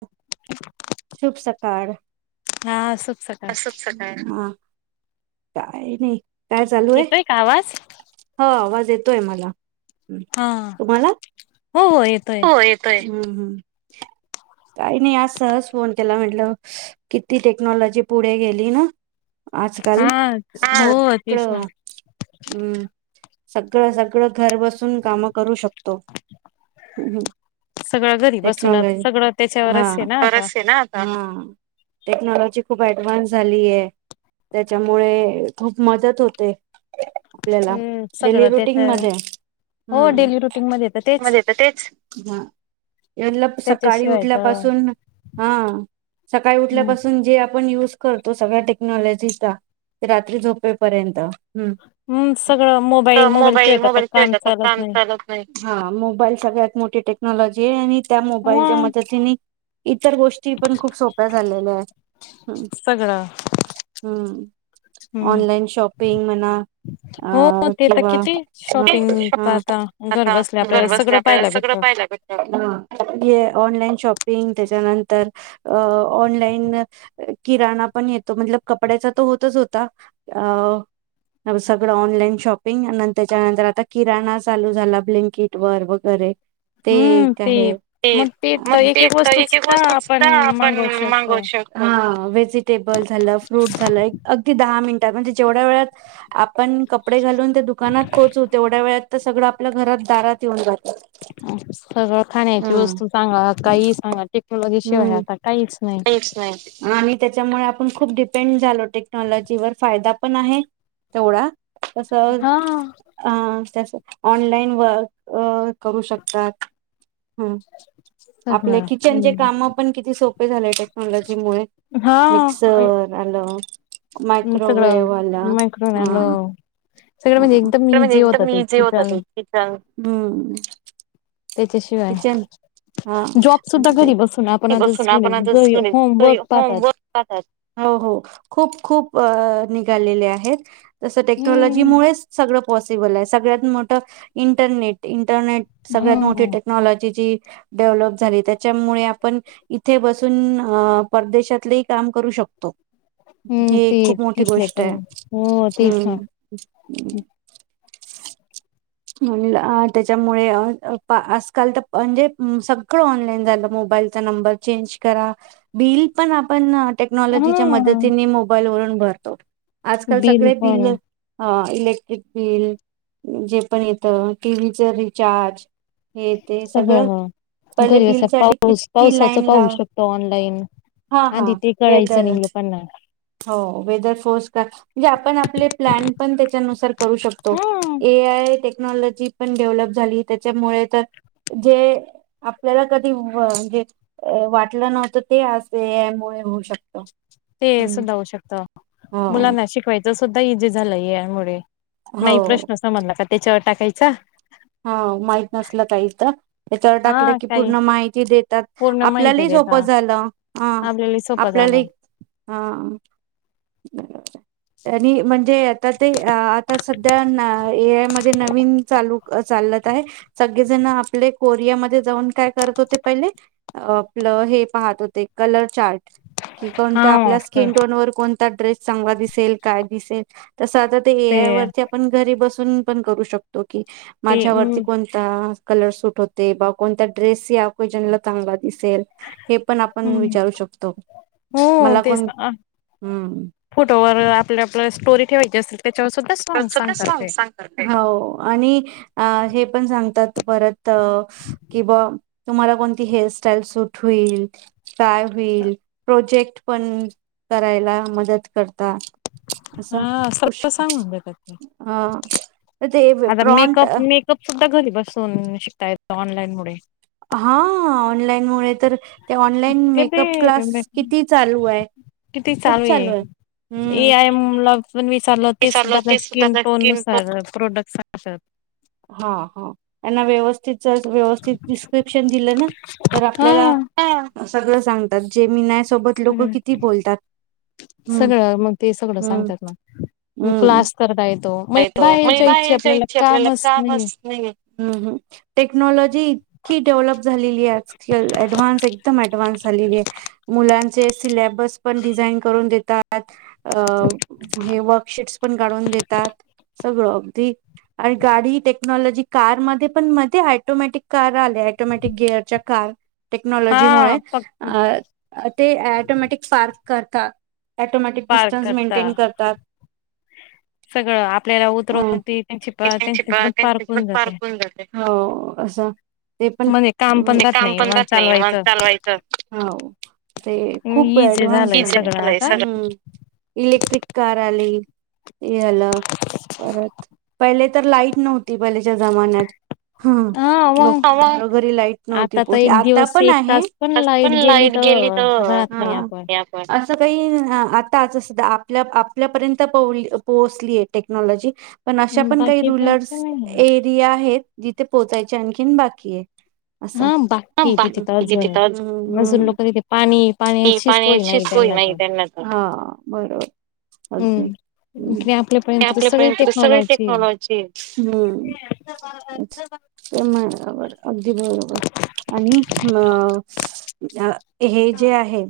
[unintelligible] [unintelligible] शुभ सकाळ हा सकाळ तसच स काय ह काय नाही काय चालू आहे येतोय का आवाज हा आवाज येतो ोय मला हा तुम्हाला? हो हो येतोय हो येतोय हम्म हम् काही नाही आज सहज फोन केला म्हंटलं किती टेक्नॉलॉजी पुढे गेली ना हा आजकाल हो तेच ना सगळं हम् सगळं सगळं घर बसून कामं करू शकतो कत्तो हम् हम् सगळं घरी बसूनच सगळं त्याच्यावर हा. असे ना आता खरंच आहे ना आता. टेक्नॉलॉजी खूप ऍडव्हन्स झाली आहे त्याच्यामुळे खूप मदत होते आपल्याला हम्म डेली सगळं ते रुटीन तर मध्ये हो डेली रुटीन मध्ये य तर तेच सळील्या त्याच्याशिवाय तर हम्म सल्या करतो सगळ्या टेक्नॉलॉजीचा रात्री झोपेपर्यंत मोबाईल मोबाईल शे काम चालत नाही मोल सगत मोठी टेक्नॉलॉजी आहे आणि त्या मोबाईलच्या मग मदतीने इ इतर गोष्टी पण खूप सोप्या झालेल्या आहेत सगळं हम्म ऑनलाईन शॉपिंग म्हणा हो ते तर किवा किती शॉपिंग तर आता घर आ बसल्या आपल्याला पाहायला भेटत सगळं पा लाग ऑनलाईन शॉपिंग त्या ऑ क पण कड होत होता कि ब [unintelligible] ते हम्म एक ते आहे ते मग तर मग एक ते एक वस्तू एकेक वस्तू सुद्धा आपण मागवू मागवू शकतो हा व्जिटेबल झालं फ्रूट झालं अगदी दहा मीन म्हणजे जेवढ्या वेळात आप पण कपडे घालून ते दुकानात पोहोचू तेवढ्या वेळात तर सगळं आप पल्या घरात दारात येऊन जात सगळं खाण्याची हा वस्तू सांगा काहीही सांगा टेक्नॉलॉजी हम्म. शिवाय आता काहीच नाही. काहीच नाही. आणि त्याच्यामुळे आपण खूप डिपेंड झालो टेक्नॉलॉजी वर फायदा पण आहे तेवढा तस हा. अ त्याच ऑनलाईन वर्क अ करू शकतात. हुं आपल्या सगळं किचनचे हम्म कामं पण किती सोप पे झालंयेत टेक्नॉलॉजी मुळे हा मिक्सर आलं. सगळं मायक्रोवेव मायक्रोवेव्ह आलं. हम्म सगळं म्हणजे एकदम इझी होत ते किचन हम्म त्याच्याशिवाय किचन हा- जॉब सुद्धा म्हणजे बसून आपण घरी आता बसून आपण आता- घरी कीनाही होमवर्क पाहतात. होमवर्क करतात हो- हो खूप- खूप अ निघालेले आहेत जस टेक्नॉलॉजी लॉजी हम्म. मुळे सगळं पॉसिबल आहे सगळ्यात मोठं इंटरनेट इंट इंटरनेट सगळ्यात मोठी हा टेक्नॉलॉजीची डेव्हलप झाली त्याच्यामुळे आपण इथे बसून अ परदेशातलेही काम करू शक हम्म ते तिथले गोष्ट पण, आहे हो तेच ना. हम्म. [unintelligible] त्याच्यामुळे आजकाल- तर म्हणजे सगळं ऑनलाईन -झालं मोबाईलचा नंबर चेंज करा, बिल पण आपण टेक्नॉलॉजीच्या हा मदतीने मोबाईल वरून भरतो आजकाल बिल सगळे पण बिले- आ इलेक्ट्रिक बिल, जे पण येत टीव्ही च रिचार्ज हे ते सगळ सगळं ह पहिले घरी बिल असा साठी पाऊस किती पावसाच लाईन पाहू लाव शकतो ऑनलाईन. हा हा आधी ते कळयच वेदर नि लोकांना हो वेदर फो- का म्हणजे आपण आपले प्लॅन पण त्याच्यानुसार करू शकतो हम्म. ए आय टेक्नॉलॉजी पण डेव्हलप झाली त्याच्यामुळे तर- जे आपल्याला कधी जे म्हणजे वाटलं नव्हतं ते एक आय यामुळे होऊ शकत ते हम्म सुद्धा होऊ शकतं हो मुलांना शिकवायचं सुद्धा इझी झालंय ए आय यामुळे नाही हो प्रश्न समजला का त्याच्या- अर्थ टाकायच हा माहीत नसल काही तर [unintelligible] याच्यावर टाकलं हा की काही पूर्ण माहिती देतात पूर्ण माहिती आपल्यालाही सोपं देता. झालं -ह आपल्याला सोपं आपल्याला झालं ही हा आणि म्हणजे आता ते आता सध्या ए आय मध्ये नवीन चालू चालत आहे सगळे जण आपले कोरियामध्ये जाऊन काय करत होते पहिले आपलं- हे पाहत होते कलर चार्ट कि कोणत हा आपल्या स्किन टोन वर कोण ड्रेस चांगला दिसेल काय दिसेल तसं आता ते ए आय वरती आपण घरी बस [unintelligible] पण करू शकतो कि ते हम्म माझ्यावरती कोणता कलर सूट होते बा कोणत्या ड्रेस या ओकेजनला चांगला दिसेल हे पण आपण हम्म. विचारू शकतो हो मला तेच कोण ना. हम्म फोटोवर आपल्या आपल्या स्टोरी ठेवायची असेल त्याच्यावर सुद्धा सॉग सांगतात ते. हो आणि आ हे पण सांगतात परत कि बा तुम्हाला कोणती हेअरस्टाईल सुूट होईल काय होईल प्रोजेक्ट पण करायला मदत करता हा सगल सांगून देतात. ते. हा ह ते बे आता प्राँट मेकअप मेकअप सुद्धा घरी बसून शिकता येतो ऑनलाईन मुळे. हा ऑनलाईनमुळे ते ऑनलाईन मेकअप क्लास किती किती चालू आहे खूप चालू आहे ए हम्म. आय ला पण विचारलं ते सुद्धा आप स्किन टोन नुसार प्रोड साक्षात हा हा यांना व्यवस्थित त्यांचं व्यवस्थित डिस्क्रिपशन दिलं ना तर आपल्याला हा असं सगळ सांगतात जेमिनाय सोबत लोक हम, किती बोलतात हम्म सगळं मग ते सगळं हम्म सांगतात ना क्लास करत आहे तो. काय तो म्हणजे बाहेर जायची आपल्याला कामच नाहीये. हम्म हम्म टेक्नॉलॉ इतकी डेवलप झालेली आहे की आजकाल ॲडव्हान्स एकदम ॲडव्हान्स झालेली आहे. मुलानं ते सिल्याबस पण डिझाईन करून देतात. अ हे वर्कशीट्स पण काढून देत सगळं अगदी आणि गाडी टेक्नॉलॉजी कारमध्ये पण मध्ये ऑटोमॅटिक कार आले ऑटोमॅटिक गिअरच्या कार. टेक्नॉलॉजी हा मुळे प अ अ ते ऑटोमॅटिक पार्क करता ॲटोमॅटिक पार डिस्टन्स करता मेंटेन करतात. सगळं आपल्याला हम्म उतरवून ती त्यांची त्यांची पण पार्क होऊन जाते. हो अस ते पण म्हणजे काम हो. पण राहत नाही मग चालवायचं खूप इझी ऍडव्हान्स झालंय सगळं आता. इलेक्ट्रिक कार आली. येला तर लाईट नव्हती पाहिले जमान्यात हम्म हा मग. लोकांच्या घरी लाईट नव्हती आता तर पोचली एक आता दिवस पण एक आहे तास पण लाईट गेली तर राहत नाही आपण. असं काही हं आता असं आपल्या आपल्यापर्यंत पोहोचलीय. टेक्नॉलॉजी पण अशा पण काही, बाकी प्रश्न रुलर्स नाही एरिया आहेत. जिथे पोहोचायचे आणखीन बाकी आहे. हा बाकी आहे तिथे तर अजून अजून लोक तिथे पाणी [unintelligible] पाण्याची नाही सोय तर नाहीयं त्यांना तिथं हा बरोबर हम्म. इकडे ते आपल्यापर्यंत तर आपल्यापर्यंत सगळी टेक्नॉलॉजी आहे. आहे. [unintelligible] आणि अ [unintelligible] हे जे आहे.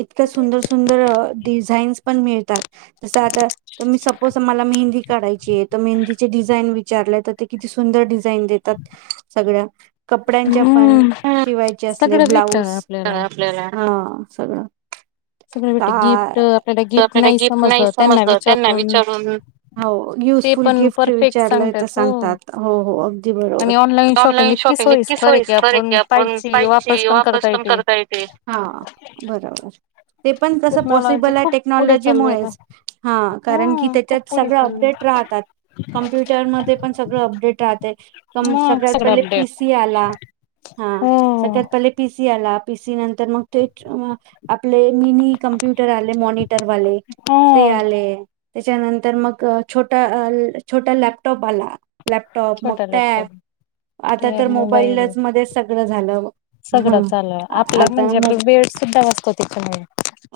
इतक्या सुंदर सुंदर डिझाईन्स पण मिळत [unintelligible] तसं आता मी तसं मला मेंहदी काढायची आहे, मेंहदीच डिझाईन विचारलंय तर ते किती सुंदर डि [unintelligible] देतात सगळ्या. कपड्यांच्या पण हम्म शिवायचे, असले सगळं भेटत ब्लाऊज आपल्याला हा सगळं. सगळं भेटत, का गिफ्ट आपल्याला गिफ्ट नाही समजलं त्यांना विचारून हो ते युजफुल पण गिफ्ट परफेक्ट विचारलंय सांगतात तर हो सांगतात हो हो अगदी बरोबर ऑनलाईन शॉपिंग इतकी सोईस्कर आहे, की आपण पाहियची वापस पण करता येेते हा बरोबर. ते पण कसं टेक्नॉलॉजी पॉसिबल आहे. खूप पुढे चालली आता टेक्नॉलॉजीमुळेच हा. कारण, की हम्म खूप त्याच्यात पुढे सगळं चालली अपडेट राहतात. काँम्प्युटर मध्ये पण सगळं अपडेट राहतयं. मग सगळ्यात सगळं पहिला अपडेट पीसी आला. हा हो सगळ्यात पहिला [unintelligible] नंतर मग [unintelligible] आपले मिनी कम्प्युटर आले. मॉनिटरवाले ते हो आले. त्याच्यानंतर मग छोटा छोटा लॅपटॉप आला. लॅपटॉप मग छोटा टॅब लॅपटॉप आता ते तर मोबाईल मोबाईलच मध्ये स [unintelligible] सगळं चालूय आपलं म्हणजे, आप बेड सुद्धा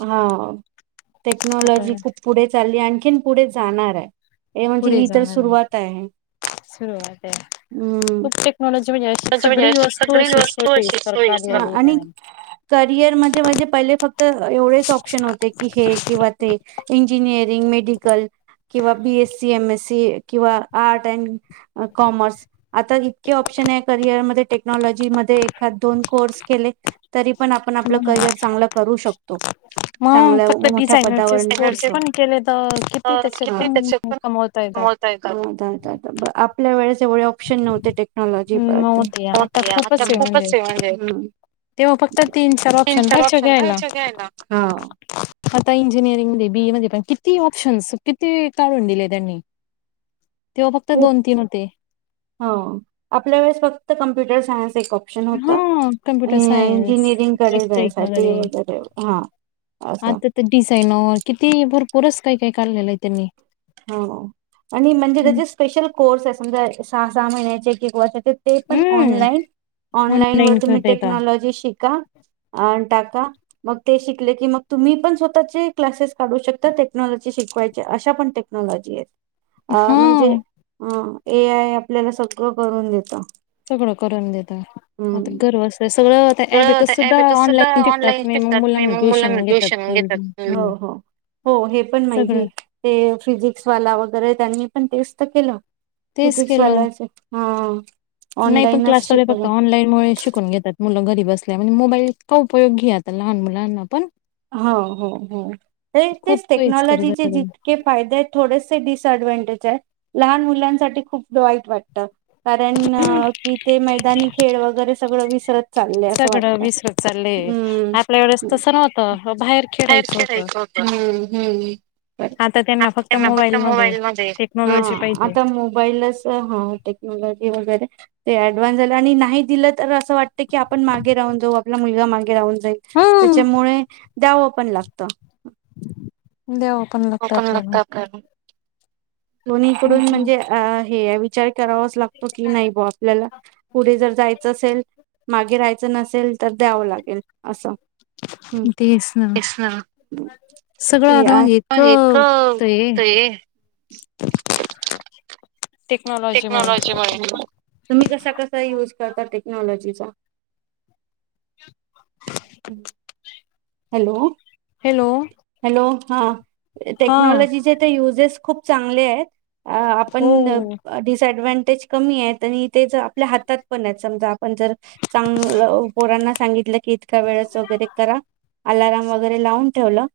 हा [unintelligible] आणखी न पुढे जाणार आहे. म्हणजे पुढे ही तर जाणारी सुरुवात आहे. सुरुवात आहे [unintelligible] खूप टेक्नॉलॉजी म्हणजे अशी सगळी वस्तू अशी सोयीस्कर काढलेली आहे आणि त्याने करियर मध्ये म्हणजे पहिले फक्त एवढेच ऑपशन होते, की हे किंवा ते इंजिनिअरिंग म किंवा B S C, M S C किंवा आर्टस्, कॉमर्स आता इतके ऑप्शन आहे. करिअरमध्ये टेक्नॉलॉजी मध्ये एखाद दोन कोर्स केले. तरी पण आपण आपलं करियर चांगलं करू शकतो. मग चांगल्या फक्त मोठ्या डिझायनरचे पदावर कोर्स नेतो. पण केले तर किती त्याचे किती त्या पण कमवता [unintelligible] येतात [unintelligible] वढे ऑप्शन नव्ह टेक्नॉलॉजील नव्हते आता खूपच आहे म्हणजे तेव्हा फक्त तीन चार खप राहायचे ऑप्शन घ्यायला आता इंजिनिअरिंग मध्ये बीए मध्ये पण किती ऑप्शन्स किती काढून दिले त्यांनी तेव्हा फक्त खूप दोन तीन होते हो आपल्या वेळेस फक्त कमप सां हा कम्प्युटर सायन्स इंजिनिअरिंगकडे इलेक्ट्रिक जायसाठी वगैरे हा असं आता तर डिझाईनर किती भरपूर पुरस काय काय काढलेलं आहे त्यांनी हो आणि म्हणजे हं, त्याचे स्पेशल कोर्स आहे समजा सहा सहा महिन्या ज क कवा ते पण हं ऑनलाईन ऑनलाईन वर कर तुम्ही देता. टेक्नॉलॉजी शिका टा मग ते शिकले की मग तुम्ही पण स्वतःचे क्सेस काढू शकता टेक्नॉलॉजी शिकवाय अशा पण लाजीच अ म्हणजे हां, ह ए आय आपल्याला सगळं करून देतं सगळं करून देतात आता हम्म गर्व अस सगळं ऍपच सुद्धा ऑनलाईन शिकतात मी मग मुलांना ट्युशन घेतात मु सगळ ्सवाला वगैरे त्यांनी पण तेच तर केलं तेच फिजिक्स केलं. वालाचे हा नाही पण ऑनलाईनच क्लास शिकवलं फता ऑनलाईन मु शिकून घेतात मुलं घरी बसल्या मोबाईल का उयोगी आता लहान लहानना पण ह हो हो खूप तेच सोयीस्कर टेक्नॉलॉजीचे झालेला आहे. जितके फायदे आहेत थोडे डसडव्हटेज आहे लहान मुलांसाठी खूप वाईट वाटत कारण कि ते मैदानी खेळ वगैरे सगळं वि [unintelligible] सगळं विसरत चाललेय आपल्या एढच हम्म तसं नव्हतं बाहेर खेळायचं होतं आता त्यांना फक्त मध्ये मोबाईल म टेक्नॉलॉजी पाहिजे आता मोबाईलच टेक्नॉलॉजी वगैरे ते ऍडव्हान्स झालं आणि नाही दिलं तर असं वाटतं की आपण मागे राहून जाऊ आपला मुलगा मागे राहून जा हम त्याच्यामुळे द्यावं पण लागतं द्याव पण लागतं आपल्याला दोन्हीकडून म्हणजे अ हे विचार करा लागतो की नाही आपल्याला पुढे जर जायचं असेल माग नसेल तर द्यावं लागेल. असं तेस येस ना आता म्हणजे आज एक इतकं ते ये टेक्नॉलॉजी म तुम्ही कसा कसा युज करता टेक्नॉलॉजीचा हॅलो हॅलो हॅलो हा हा टेक्नॉलॉजीचे तर युजेस खूप चांगले आहेत अ आपण हो डिसडव तेच कमी आहेत आणि ते ज आपल्या हातात पण आहेत सम आपण जर चांग पोरांना सांगितल की की इतका वेळस वगैरे करा अलार्म वगैरे लावून ठेव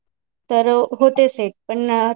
तर होतेच एक पण